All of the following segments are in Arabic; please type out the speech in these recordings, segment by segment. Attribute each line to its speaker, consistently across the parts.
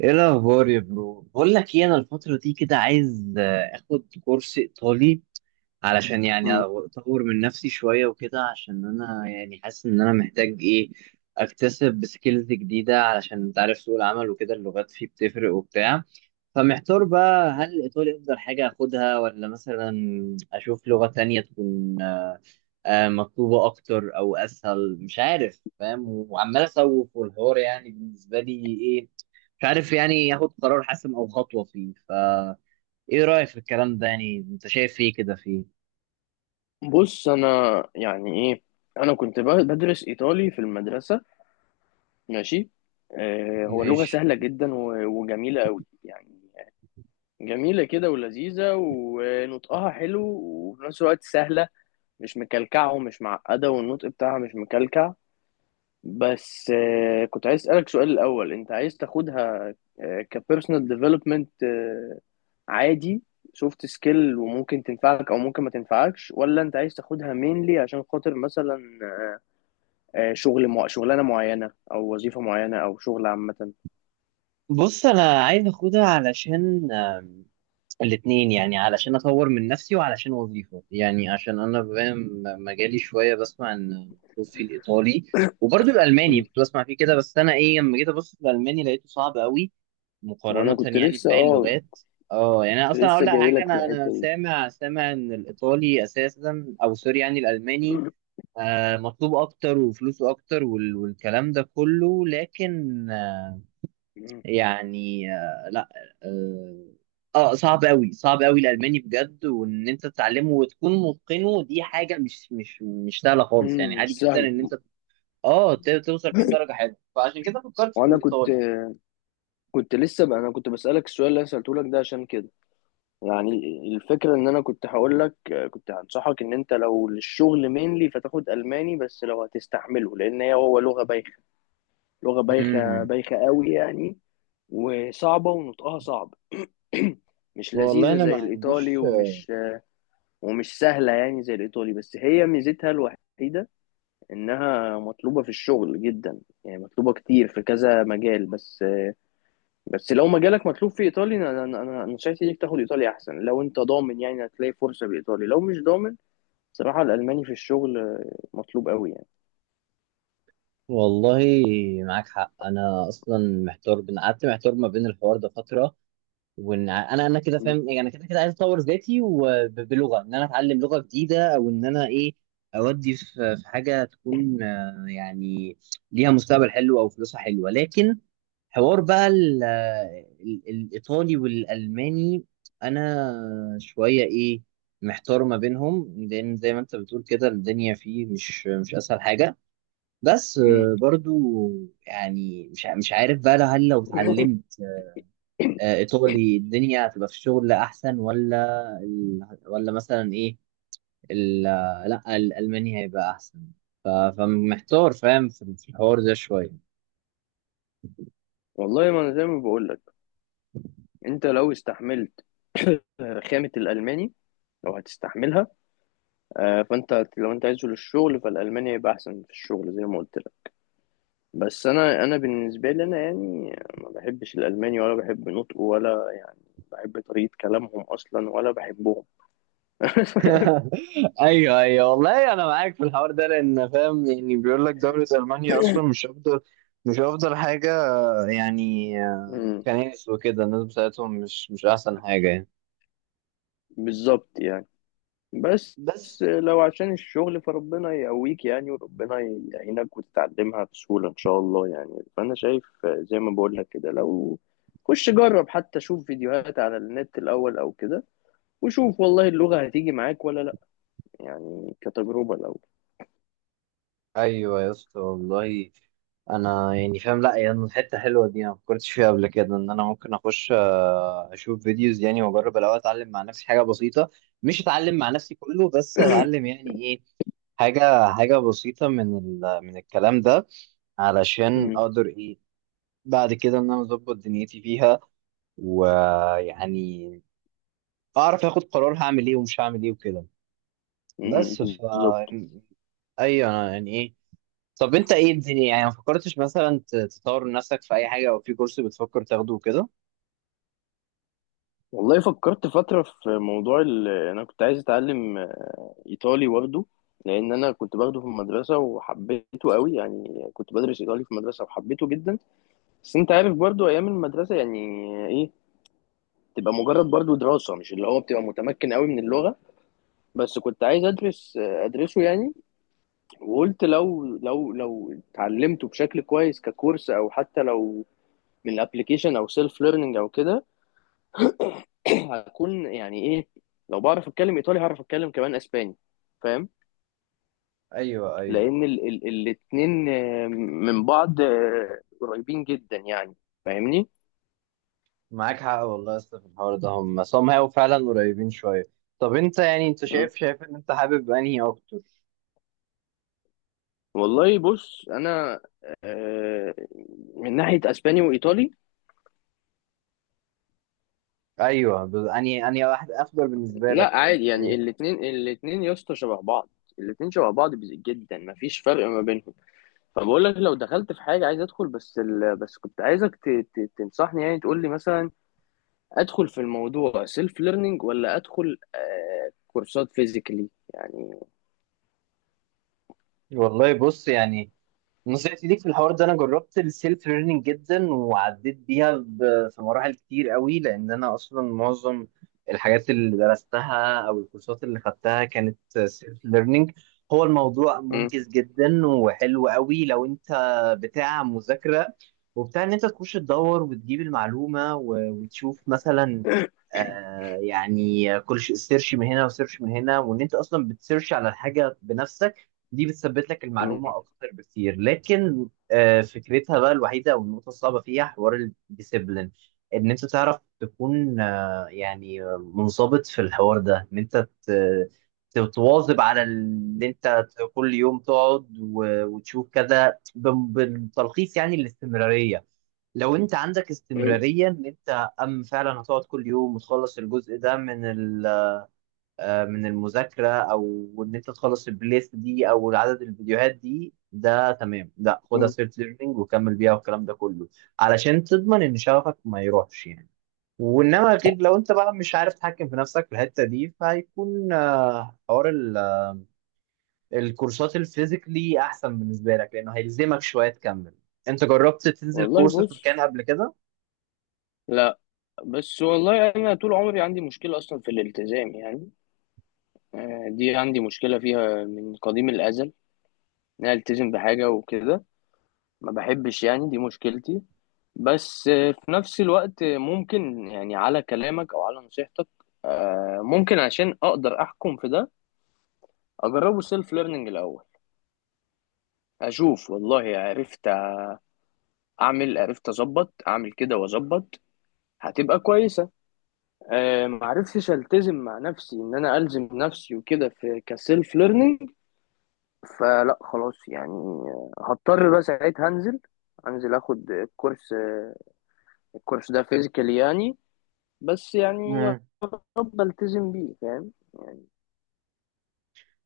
Speaker 1: ايه الاخبار يا برو؟ بقول لك ايه، انا الفتره دي كده عايز اخد كورس ايطالي، علشان يعني
Speaker 2: مم.
Speaker 1: اطور من نفسي شويه وكده، عشان انا يعني حاسس ان انا محتاج ايه اكتسب سكيلز جديده. علشان انت عارف سوق العمل وكده، اللغات فيه بتفرق وبتاع. فمحتار بقى هل الايطالي افضل حاجه اخدها، ولا مثلا اشوف لغه تانية تكون مطلوبه اكتر او اسهل. مش عارف، فاهم؟ وعمال اسوق والحوار يعني بالنسبه لي ايه، مش عارف يعني ياخد قرار حاسم او خطوه فيه. ف ايه رايك في الكلام ده؟ يعني انت شايف ايه كده فيه؟
Speaker 2: بص انا يعني ايه، انا كنت بدرس ايطالي في المدرسه. ماشي. آه، هو لغه
Speaker 1: ماشي.
Speaker 2: سهله جدا وجميله قوي يعني. جميله كده ولذيذه ونطقها حلو وفي نفس الوقت سهله. مش مكلكعه ومش معقده والنطق بتاعها مش مكلكع. بس كنت عايز اسالك سؤال الاول. انت عايز تاخدها كبيرسونال ديفلوبمنت عادي، سوفت سكيل، وممكن تنفعك او ممكن ما تنفعكش، ولا انت عايز تاخدها مينلي عشان خاطر مثلا شغلانه معينه او وظيفه معينه او شغل عامه؟
Speaker 1: بص انا عايز اخدها علشان الاتنين، يعني علشان اطور من نفسي وعلشان وظيفه. يعني عشان انا بما إن مجالي شويه بسمع ان مخصوص في الايطالي، وبرضه
Speaker 2: مم.
Speaker 1: الالماني كنت بسمع فيه كده. بس انا ايه، لما جيت ابص في الالماني لقيته صعب قوي
Speaker 2: ما انا
Speaker 1: مقارنة
Speaker 2: كنت
Speaker 1: يعني
Speaker 2: لسه
Speaker 1: بباقي اللغات. اه يعني انا
Speaker 2: كنت
Speaker 1: اصلا اقول
Speaker 2: لسه
Speaker 1: لك
Speaker 2: جاي
Speaker 1: حاجة،
Speaker 2: لك في
Speaker 1: انا
Speaker 2: الحته دي.
Speaker 1: سامع سامع ان الايطالي اساسا، او سوري يعني الالماني، مطلوب اكتر وفلوسه اكتر والكلام ده كله. لكن
Speaker 2: مم.
Speaker 1: يعني لا. اه صعب قوي، صعب قوي الالماني بجد. وان انت تتعلمه وتكون متقنه دي حاجة مش سهلة خالص. يعني
Speaker 2: مم، مش
Speaker 1: عادي جدا
Speaker 2: سهله.
Speaker 1: ان انت اه توصل فيه لدرجة حلوة، فعشان كده فكرت في
Speaker 2: وانا كنت
Speaker 1: الايطالي.
Speaker 2: كنت لسه بقى انا كنت بسالك السؤال اللي انا سالته لك ده عشان كده. يعني الفكرة ان انا كنت هقول لك، كنت هنصحك ان انت لو للشغل مينلي فتاخد الماني، بس لو هتستحمله. لان هي هو لغة بايخة، لغة بايخة
Speaker 1: امم،
Speaker 2: بايخة قوي يعني. وصعبة ونطقها صعب. مش
Speaker 1: والله
Speaker 2: لذيذة
Speaker 1: انا ما
Speaker 2: زي الايطالي،
Speaker 1: عنديش،
Speaker 2: ومش سهلة يعني زي الايطالي. بس هي ميزتها الوحيدة انها مطلوبة في الشغل جدا، يعني مطلوبة كتير في كذا مجال. بس لو مجالك مطلوب في ايطالي، انا انا انا أنا نصيحتي ليك تاخد ايطالي احسن لو انت ضامن يعني هتلاقي فرصة بايطالي. لو مش ضامن بصراحة الألماني في الشغل مطلوب قوي يعني.
Speaker 1: والله معاك حق. انا اصلا محتار، بين قعدت محتار ما بين الحوار ده فتره، وان انا كده
Speaker 2: مم.
Speaker 1: فاهم. يعني انا كده كده عايز اطور ذاتي وبلغه ان انا اتعلم لغه جديده، او ان انا ايه اودي في حاجه تكون يعني ليها مستقبل حلو او فلوسها حلوه. لكن حوار بقى الإيطالي والألماني، أنا شوية إيه محتار ما بينهم. لأن زي ما أنت بتقول كده، الدنيا فيه مش أسهل حاجة. بس
Speaker 2: مم.
Speaker 1: برضو يعني مش عارف بقى، هل لو اتعلمت ايطالي الدنيا هتبقى في الشغل احسن، ولا ال... ولا مثلا ايه ال... لا الالماني هيبقى احسن؟ ف... فمحتار، فاهم؟ في في الحوار ده شويه.
Speaker 2: والله ما أنا زي ما بقول لك، أنت لو استحملت خامة الألماني، لو هتستحملها، فأنت لو أنت عايز تنزل الشغل فالألماني هيبقى أحسن في الشغل زي ما قلت لك. بس أنا بالنسبة لي أنا يعني ما بحبش الألماني ولا بحب نطقه ولا يعني بحب طريقة كلامهم أصلا ولا بحبهم.
Speaker 1: ايوه ايوه، والله انا معاك في الحوار ده. لان فاهم يعني بيقول لك دوله المانيا اصلا مش افضل، مش افضل حاجه. يعني
Speaker 2: مم.
Speaker 1: كنائس وكده، الناس بتاعتهم مش احسن حاجه يعني.
Speaker 2: بالظبط يعني. بس
Speaker 1: بس
Speaker 2: لو عشان الشغل فربنا يقويك يعني، وربنا يعينك وتتعلمها بسهولة إن شاء الله يعني. فأنا شايف زي ما بقول لك كده، لو خش جرب حتى شوف فيديوهات على النت الأول أو كده، وشوف والله اللغة هتيجي معاك ولا لأ، يعني كتجربة الأول.
Speaker 1: ايوه يا اسطى، والله انا يعني فاهم. لا يعني حته حلوه دي، انا ما فكرتش فيها قبل كده، ان انا ممكن اخش اشوف فيديوز يعني، واجرب الاول اتعلم مع نفسي حاجه بسيطه. مش اتعلم مع نفسي كله، بس اتعلم يعني ايه حاجه حاجه بسيطه من ال... من الكلام ده، علشان
Speaker 2: مم.
Speaker 1: اقدر ايه بعد كده ان انا اظبط دنيتي فيها. ويعني اعرف اخد قرار، هعمل ايه ومش هعمل ايه وكده.
Speaker 2: مم.
Speaker 1: بس ف
Speaker 2: بالظبط.
Speaker 1: ايوه، انا يعني ايه. طب انت ايه الدنيا؟ يعني ما فكرتش مثلا تطور من نفسك في اي حاجه، او في كورس بتفكر تاخده كده؟
Speaker 2: والله فكرت فترة في موضوع أنا كنت عايز أتعلم إيطالي برضه، لأن أنا كنت باخده في المدرسة وحبيته قوي يعني. كنت بدرس إيطالي في المدرسة وحبيته جدا. بس انت عارف برضو ايام المدرسه يعني ايه، تبقى مجرد برضو دراسه مش اللي هو بتبقى متمكن قوي من اللغه. بس كنت عايز ادرسه يعني. وقلت لو اتعلمته بشكل كويس ككورس او حتى لو من الابلكيشن او سيلف ليرنينج او كده هكون يعني ايه، لو بعرف اتكلم ايطالي هعرف اتكلم كمان اسباني. فاهم؟
Speaker 1: ايوه ايوه،
Speaker 2: لان ال ال الاتنين من بعض قريبين جدا يعني. فاهمني؟
Speaker 1: معاك حق والله يا اسطى في الحوار ده. هم هم هيبقوا فعلا قريبين شويه. طب انت يعني انت شايف، شايف ان انت حابب انهي اكتر؟
Speaker 2: والله بص انا آه، من ناحيه اسباني وايطالي،
Speaker 1: ايوه انهي انهي واحد افضل بالنسبه لك،
Speaker 2: لا
Speaker 1: او
Speaker 2: عادي
Speaker 1: انت
Speaker 2: يعني،
Speaker 1: ايه؟
Speaker 2: الاثنين، الاثنين يا اسطى شبه بعض. الاثنين شبه بعض جدا مفيش فرق ما بينهم. فبقول لك لو دخلت في حاجه عايز ادخل. بس كنت عايزك تنصحني يعني، تقول لي مثلا ادخل في الموضوع سيلف ليرنينج ولا ادخل كورسات فيزيكالي يعني؟
Speaker 1: والله بص يعني، بص يا سيدي في الحوار ده انا جربت السيلف ليرنينج جدا، وعديت بيها في مراحل كتير قوي. لان انا اصلا معظم الحاجات اللي درستها او الكورسات اللي خدتها كانت سيلف ليرنينج. هو الموضوع
Speaker 2: مم،
Speaker 1: منجز جدا وحلو قوي، لو انت بتاع مذاكرة وبتاع ان انت تخش تدور وتجيب المعلومة وتشوف مثلا، يعني كل سيرش من هنا وسيرش من هنا، وان انت اصلا بتسيرش على الحاجة بنفسك. دي بتثبت لك
Speaker 2: مم،
Speaker 1: المعلومة أكتر بكتير. لكن فكرتها بقى الوحيدة أو النقطة الصعبة فيها حوار الديسيبلين، إن أنت تعرف تكون يعني منضبط في الحوار ده. إن أنت تتواظب على اللي أنت كل يوم تقعد وتشوف كذا بالتلخيص. يعني الاستمرارية، لو أنت عندك
Speaker 2: مم،
Speaker 1: استمرارية إن أنت فعلا هتقعد كل يوم وتخلص الجزء ده من من المذاكرة، أو إن أنت تخلص البلاي ليست دي أو عدد الفيديوهات دي، ده تمام. لا خدها
Speaker 2: مم.
Speaker 1: سيلف ليرنينج وكمل بيها والكلام ده كله، علشان تضمن إن شغفك ما يروحش يعني. وإنما غير لو أنت بقى مش عارف تتحكم في نفسك في الحتة دي، فهيكون حوار الكورسات الفيزيكلي أحسن بالنسبة لك، لأنه هيلزمك شوية تكمل. أنت جربت تنزل
Speaker 2: والله
Speaker 1: كورس في
Speaker 2: بص
Speaker 1: مكان قبل كده؟
Speaker 2: لا. بس والله انا طول عمري عندي مشكله اصلا في الالتزام يعني. دي عندي مشكلة فيها من قديم الأزل، إن أنا ألتزم بحاجة وكده، ما بحبش يعني، دي مشكلتي. بس في نفس الوقت ممكن يعني على كلامك أو على نصيحتك، ممكن عشان أقدر أحكم في ده أجربه سيلف ليرنينج الأول. أشوف والله عرفت أعمل، عرفت أظبط، أعمل كده وأظبط هتبقى كويسة. معرفتش ألتزم مع نفسي إن أنا ألزم نفسي وكده في كسيلف ليرنينج، فلا خلاص يعني، هضطر بقى ساعتها هنزل اخد الكورس. الكورس ده فيزيكال يعني. بس يعني يا
Speaker 1: مم.
Speaker 2: رب التزم بيه، فاهم؟ يعني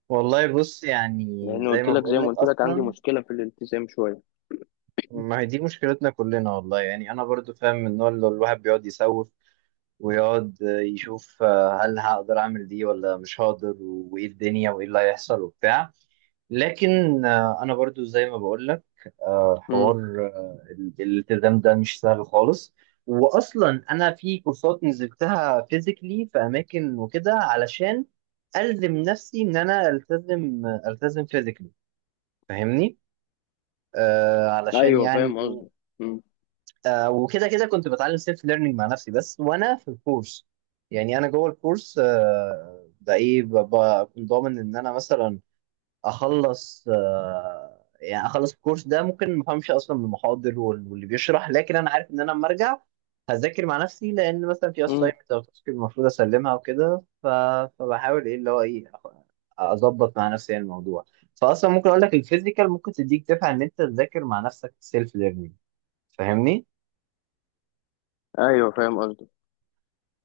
Speaker 1: والله بص يعني،
Speaker 2: لان
Speaker 1: زي
Speaker 2: قلت
Speaker 1: ما
Speaker 2: لك زي
Speaker 1: بقول
Speaker 2: ما
Speaker 1: لك
Speaker 2: قلت لك عندي
Speaker 1: أصلا،
Speaker 2: مشكله في الالتزام شويه.
Speaker 1: ما هي دي مشكلتنا كلنا والله. يعني انا برضو فاهم، من النوع اللي الواحد بيقعد يسوف، ويقعد يشوف هل هقدر اعمل دي ولا مش هقدر، وايه الدنيا، وايه اللي هيحصل وبتاع. لكن انا برضو زي ما بقول لك حوار
Speaker 2: امم.
Speaker 1: الالتزام ده مش سهل خالص. واصلا انا في كورسات نزلتها فيزيكلي في اماكن وكده، علشان الزم نفسي ان انا التزم التزم فيزيكلي. فاهمني؟ آه علشان
Speaker 2: ايوه
Speaker 1: يعني
Speaker 2: فاهم
Speaker 1: إيه،
Speaker 2: قصدي. امم.
Speaker 1: آه وكده كده كنت بتعلم سيلف ليرنينج مع نفسي بس، وانا في الكورس. يعني انا جوه الكورس بقى ايه، بكون ضامن ان انا مثلا اخلص يعني اخلص الكورس ده. ممكن ما افهمش اصلا من المحاضر واللي بيشرح، لكن انا عارف ان انا لما ارجع هذاكر مع نفسي، لان مثلا في
Speaker 2: امم.
Speaker 1: اساينمنت او تاسك المفروض اسلمها وكده. فبحاول ايه اللي هو ايه اظبط مع نفسي يعني الموضوع. فاصلا ممكن اقول لك الفيزيكال ممكن تديك دفعه ان انت تذاكر مع نفسك سيلف ليرنينج. فاهمني؟
Speaker 2: ايوه فاهم قصدي.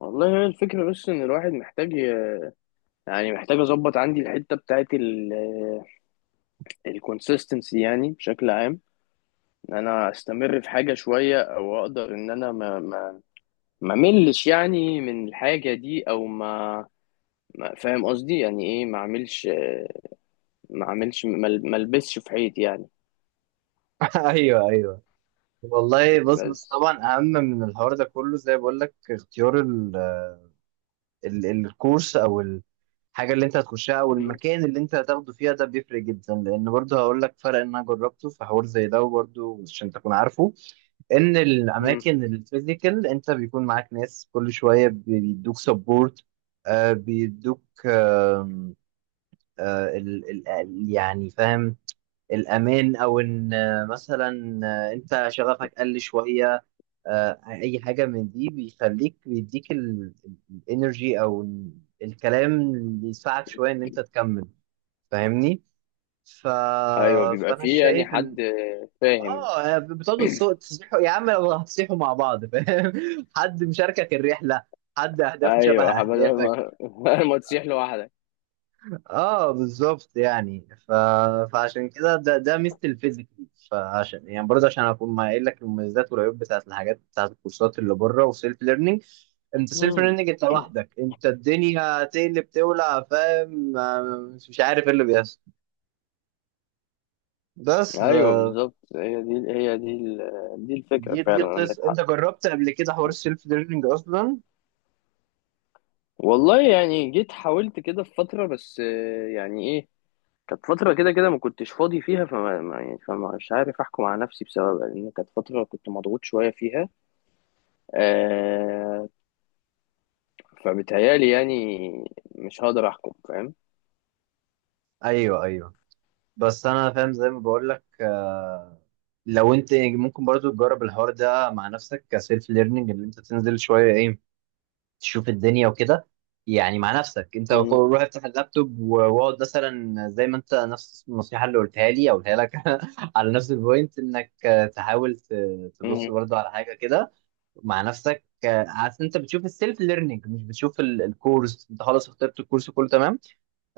Speaker 2: والله هي الفكره، بس ان الواحد محتاج يعني محتاج اظبط عندي الحته بتاعت الكونسيستنسي يعني بشكل عام، ان انا استمر في حاجه شويه او اقدر ان انا ما ملش يعني من الحاجة دي، او فاهم قصدي يعني ايه، ما اعملش، ما اعملش ما ما البسش في حيط يعني.
Speaker 1: ايوه ايوه، والله بص. بس
Speaker 2: بس.
Speaker 1: طبعا اهم من الحوار ده كله زي ما بقول لك اختيار ال الكورس او الحاجه اللي انت هتخشها او
Speaker 2: مم.
Speaker 1: المكان اللي انت هتاخده فيها، ده بيفرق جدا. لان برضه هقول لك فرق ان انا جربته في حوار زي ده. وبرضه عشان تكون عارفه ان
Speaker 2: مم.
Speaker 1: الاماكن الفيزيكال انت بيكون معاك ناس كل شويه بيدوك سبورت، بيدوك ال يعني فاهم، الامان. او ان مثلا انت شغفك قل شويه، اي حاجه من دي بيخليك بيديك الانرجي، او الكلام اللي يساعد شويه ان انت تكمل. فاهمني؟ ف...
Speaker 2: ايوه بيبقى
Speaker 1: فانا
Speaker 2: فيه يعني
Speaker 1: شايف
Speaker 2: حد،
Speaker 1: ان
Speaker 2: فاهم؟
Speaker 1: اه بتقعدوا الصوت تصبحوا يا عم لو هتصيحوا مع بعض، فاهم؟ حد مشاركك الرحله، حد اهدافه شبه
Speaker 2: ايوه بدل
Speaker 1: اهدافك.
Speaker 2: ما ما تسيح لوحدك.
Speaker 1: اه بالظبط يعني. ف... فعشان كده ده ده ميزه الفيزيكال. فعشان يعني برضه عشان اكون ما قايل لك المميزات والعيوب بتاعت الحاجات، بتاعت الكورسات اللي بره وسيلف ليرنينج. انت سيلف
Speaker 2: مم.
Speaker 1: ليرنينج انت لوحدك، انت الدنيا هتقلب تولع، فاهم؟ مش عارف ايه اللي بيحصل. بس
Speaker 2: ايوه بالظبط، هي دي الفكره
Speaker 1: دي دي
Speaker 2: فعلا، عندك
Speaker 1: قصه،
Speaker 2: حق.
Speaker 1: انت جربت قبل كده حوار السيلف ليرنينج اصلا؟
Speaker 2: والله يعني جيت حاولت كده في فتره، بس يعني ايه، كانت فترة كده كده ما كنتش فاضي فيها، فما ما يعني فمش عارف أحكم على نفسي بسببها لأن كانت فترة كنت مضغوط شوية فيها، آه فبيتهيألي يعني مش هقدر أحكم، فاهم؟
Speaker 1: ايوه ايوه. بس انا فاهم زي ما بقول لك لو انت ممكن برضو تجرب الحوار ده مع نفسك كسيلف ليرنينج، اللي انت تنزل شويه ايه تشوف الدنيا وكده. يعني مع نفسك انت
Speaker 2: مم.
Speaker 1: روح افتح اللابتوب واقعد مثلا، زي ما انت نفس النصيحه اللي قلتها لي او قلتها لك على نفس البوينت، انك تحاول تبص
Speaker 2: مم.
Speaker 1: برضو على حاجه كده مع نفسك عشان انت بتشوف السيلف ليرنينج، مش بتشوف الكورس، انت خلاص اخترت الكورس كله تمام.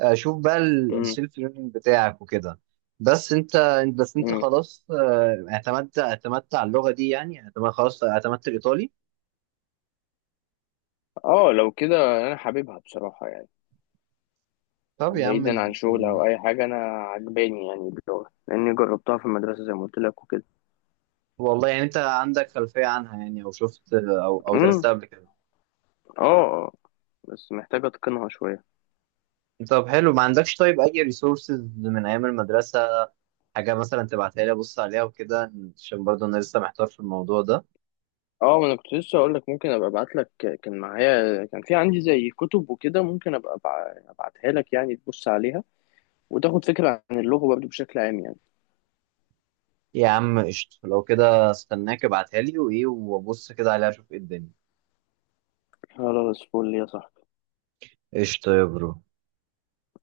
Speaker 1: شوف بقى
Speaker 2: مم.
Speaker 1: السيلف ليرنينج بتاعك وكده. بس انت، بس انت
Speaker 2: مم.
Speaker 1: خلاص اعتمدت اعتمدت على اللغه دي، يعني اعتمدت، خلاص اعتمدت الايطالي؟
Speaker 2: اه لو كده، أنا حاببها بصراحة يعني،
Speaker 1: طب يا عم،
Speaker 2: بعيدا عن شغل أو أي حاجة. أنا عجباني يعني اللغة لأني جربتها في المدرسة زي ما قلت لك وكده.
Speaker 1: والله يعني انت عندك خلفيه عنها، يعني او شفت او او
Speaker 2: مم.
Speaker 1: درستها قبل كده؟
Speaker 2: اه، آه. بس محتاج أتقنها شوية.
Speaker 1: طب حلو، ما عندكش طيب اي ريسورسز من ايام المدرسه، حاجه مثلا تبعتها لي ابص عليها وكده؟ عشان برضه انا لسه محتار في الموضوع ده.
Speaker 2: اه ما انا كنت لسه اقول لك ممكن ابقى ابعت لك. كان معايا، كان في عندي زي كتب وكده، ممكن ابقى ابعتها لك يعني، تبص عليها وتاخد فكرة عن اللغة برضه بشكل عام يعني.
Speaker 1: يا عم قشطه، لو كده استناك ابعتها لي، وايه وابص كده عليها اشوف ايه الدنيا.
Speaker 2: خلاص فل يا صاحبي.
Speaker 1: قشطه يا برو.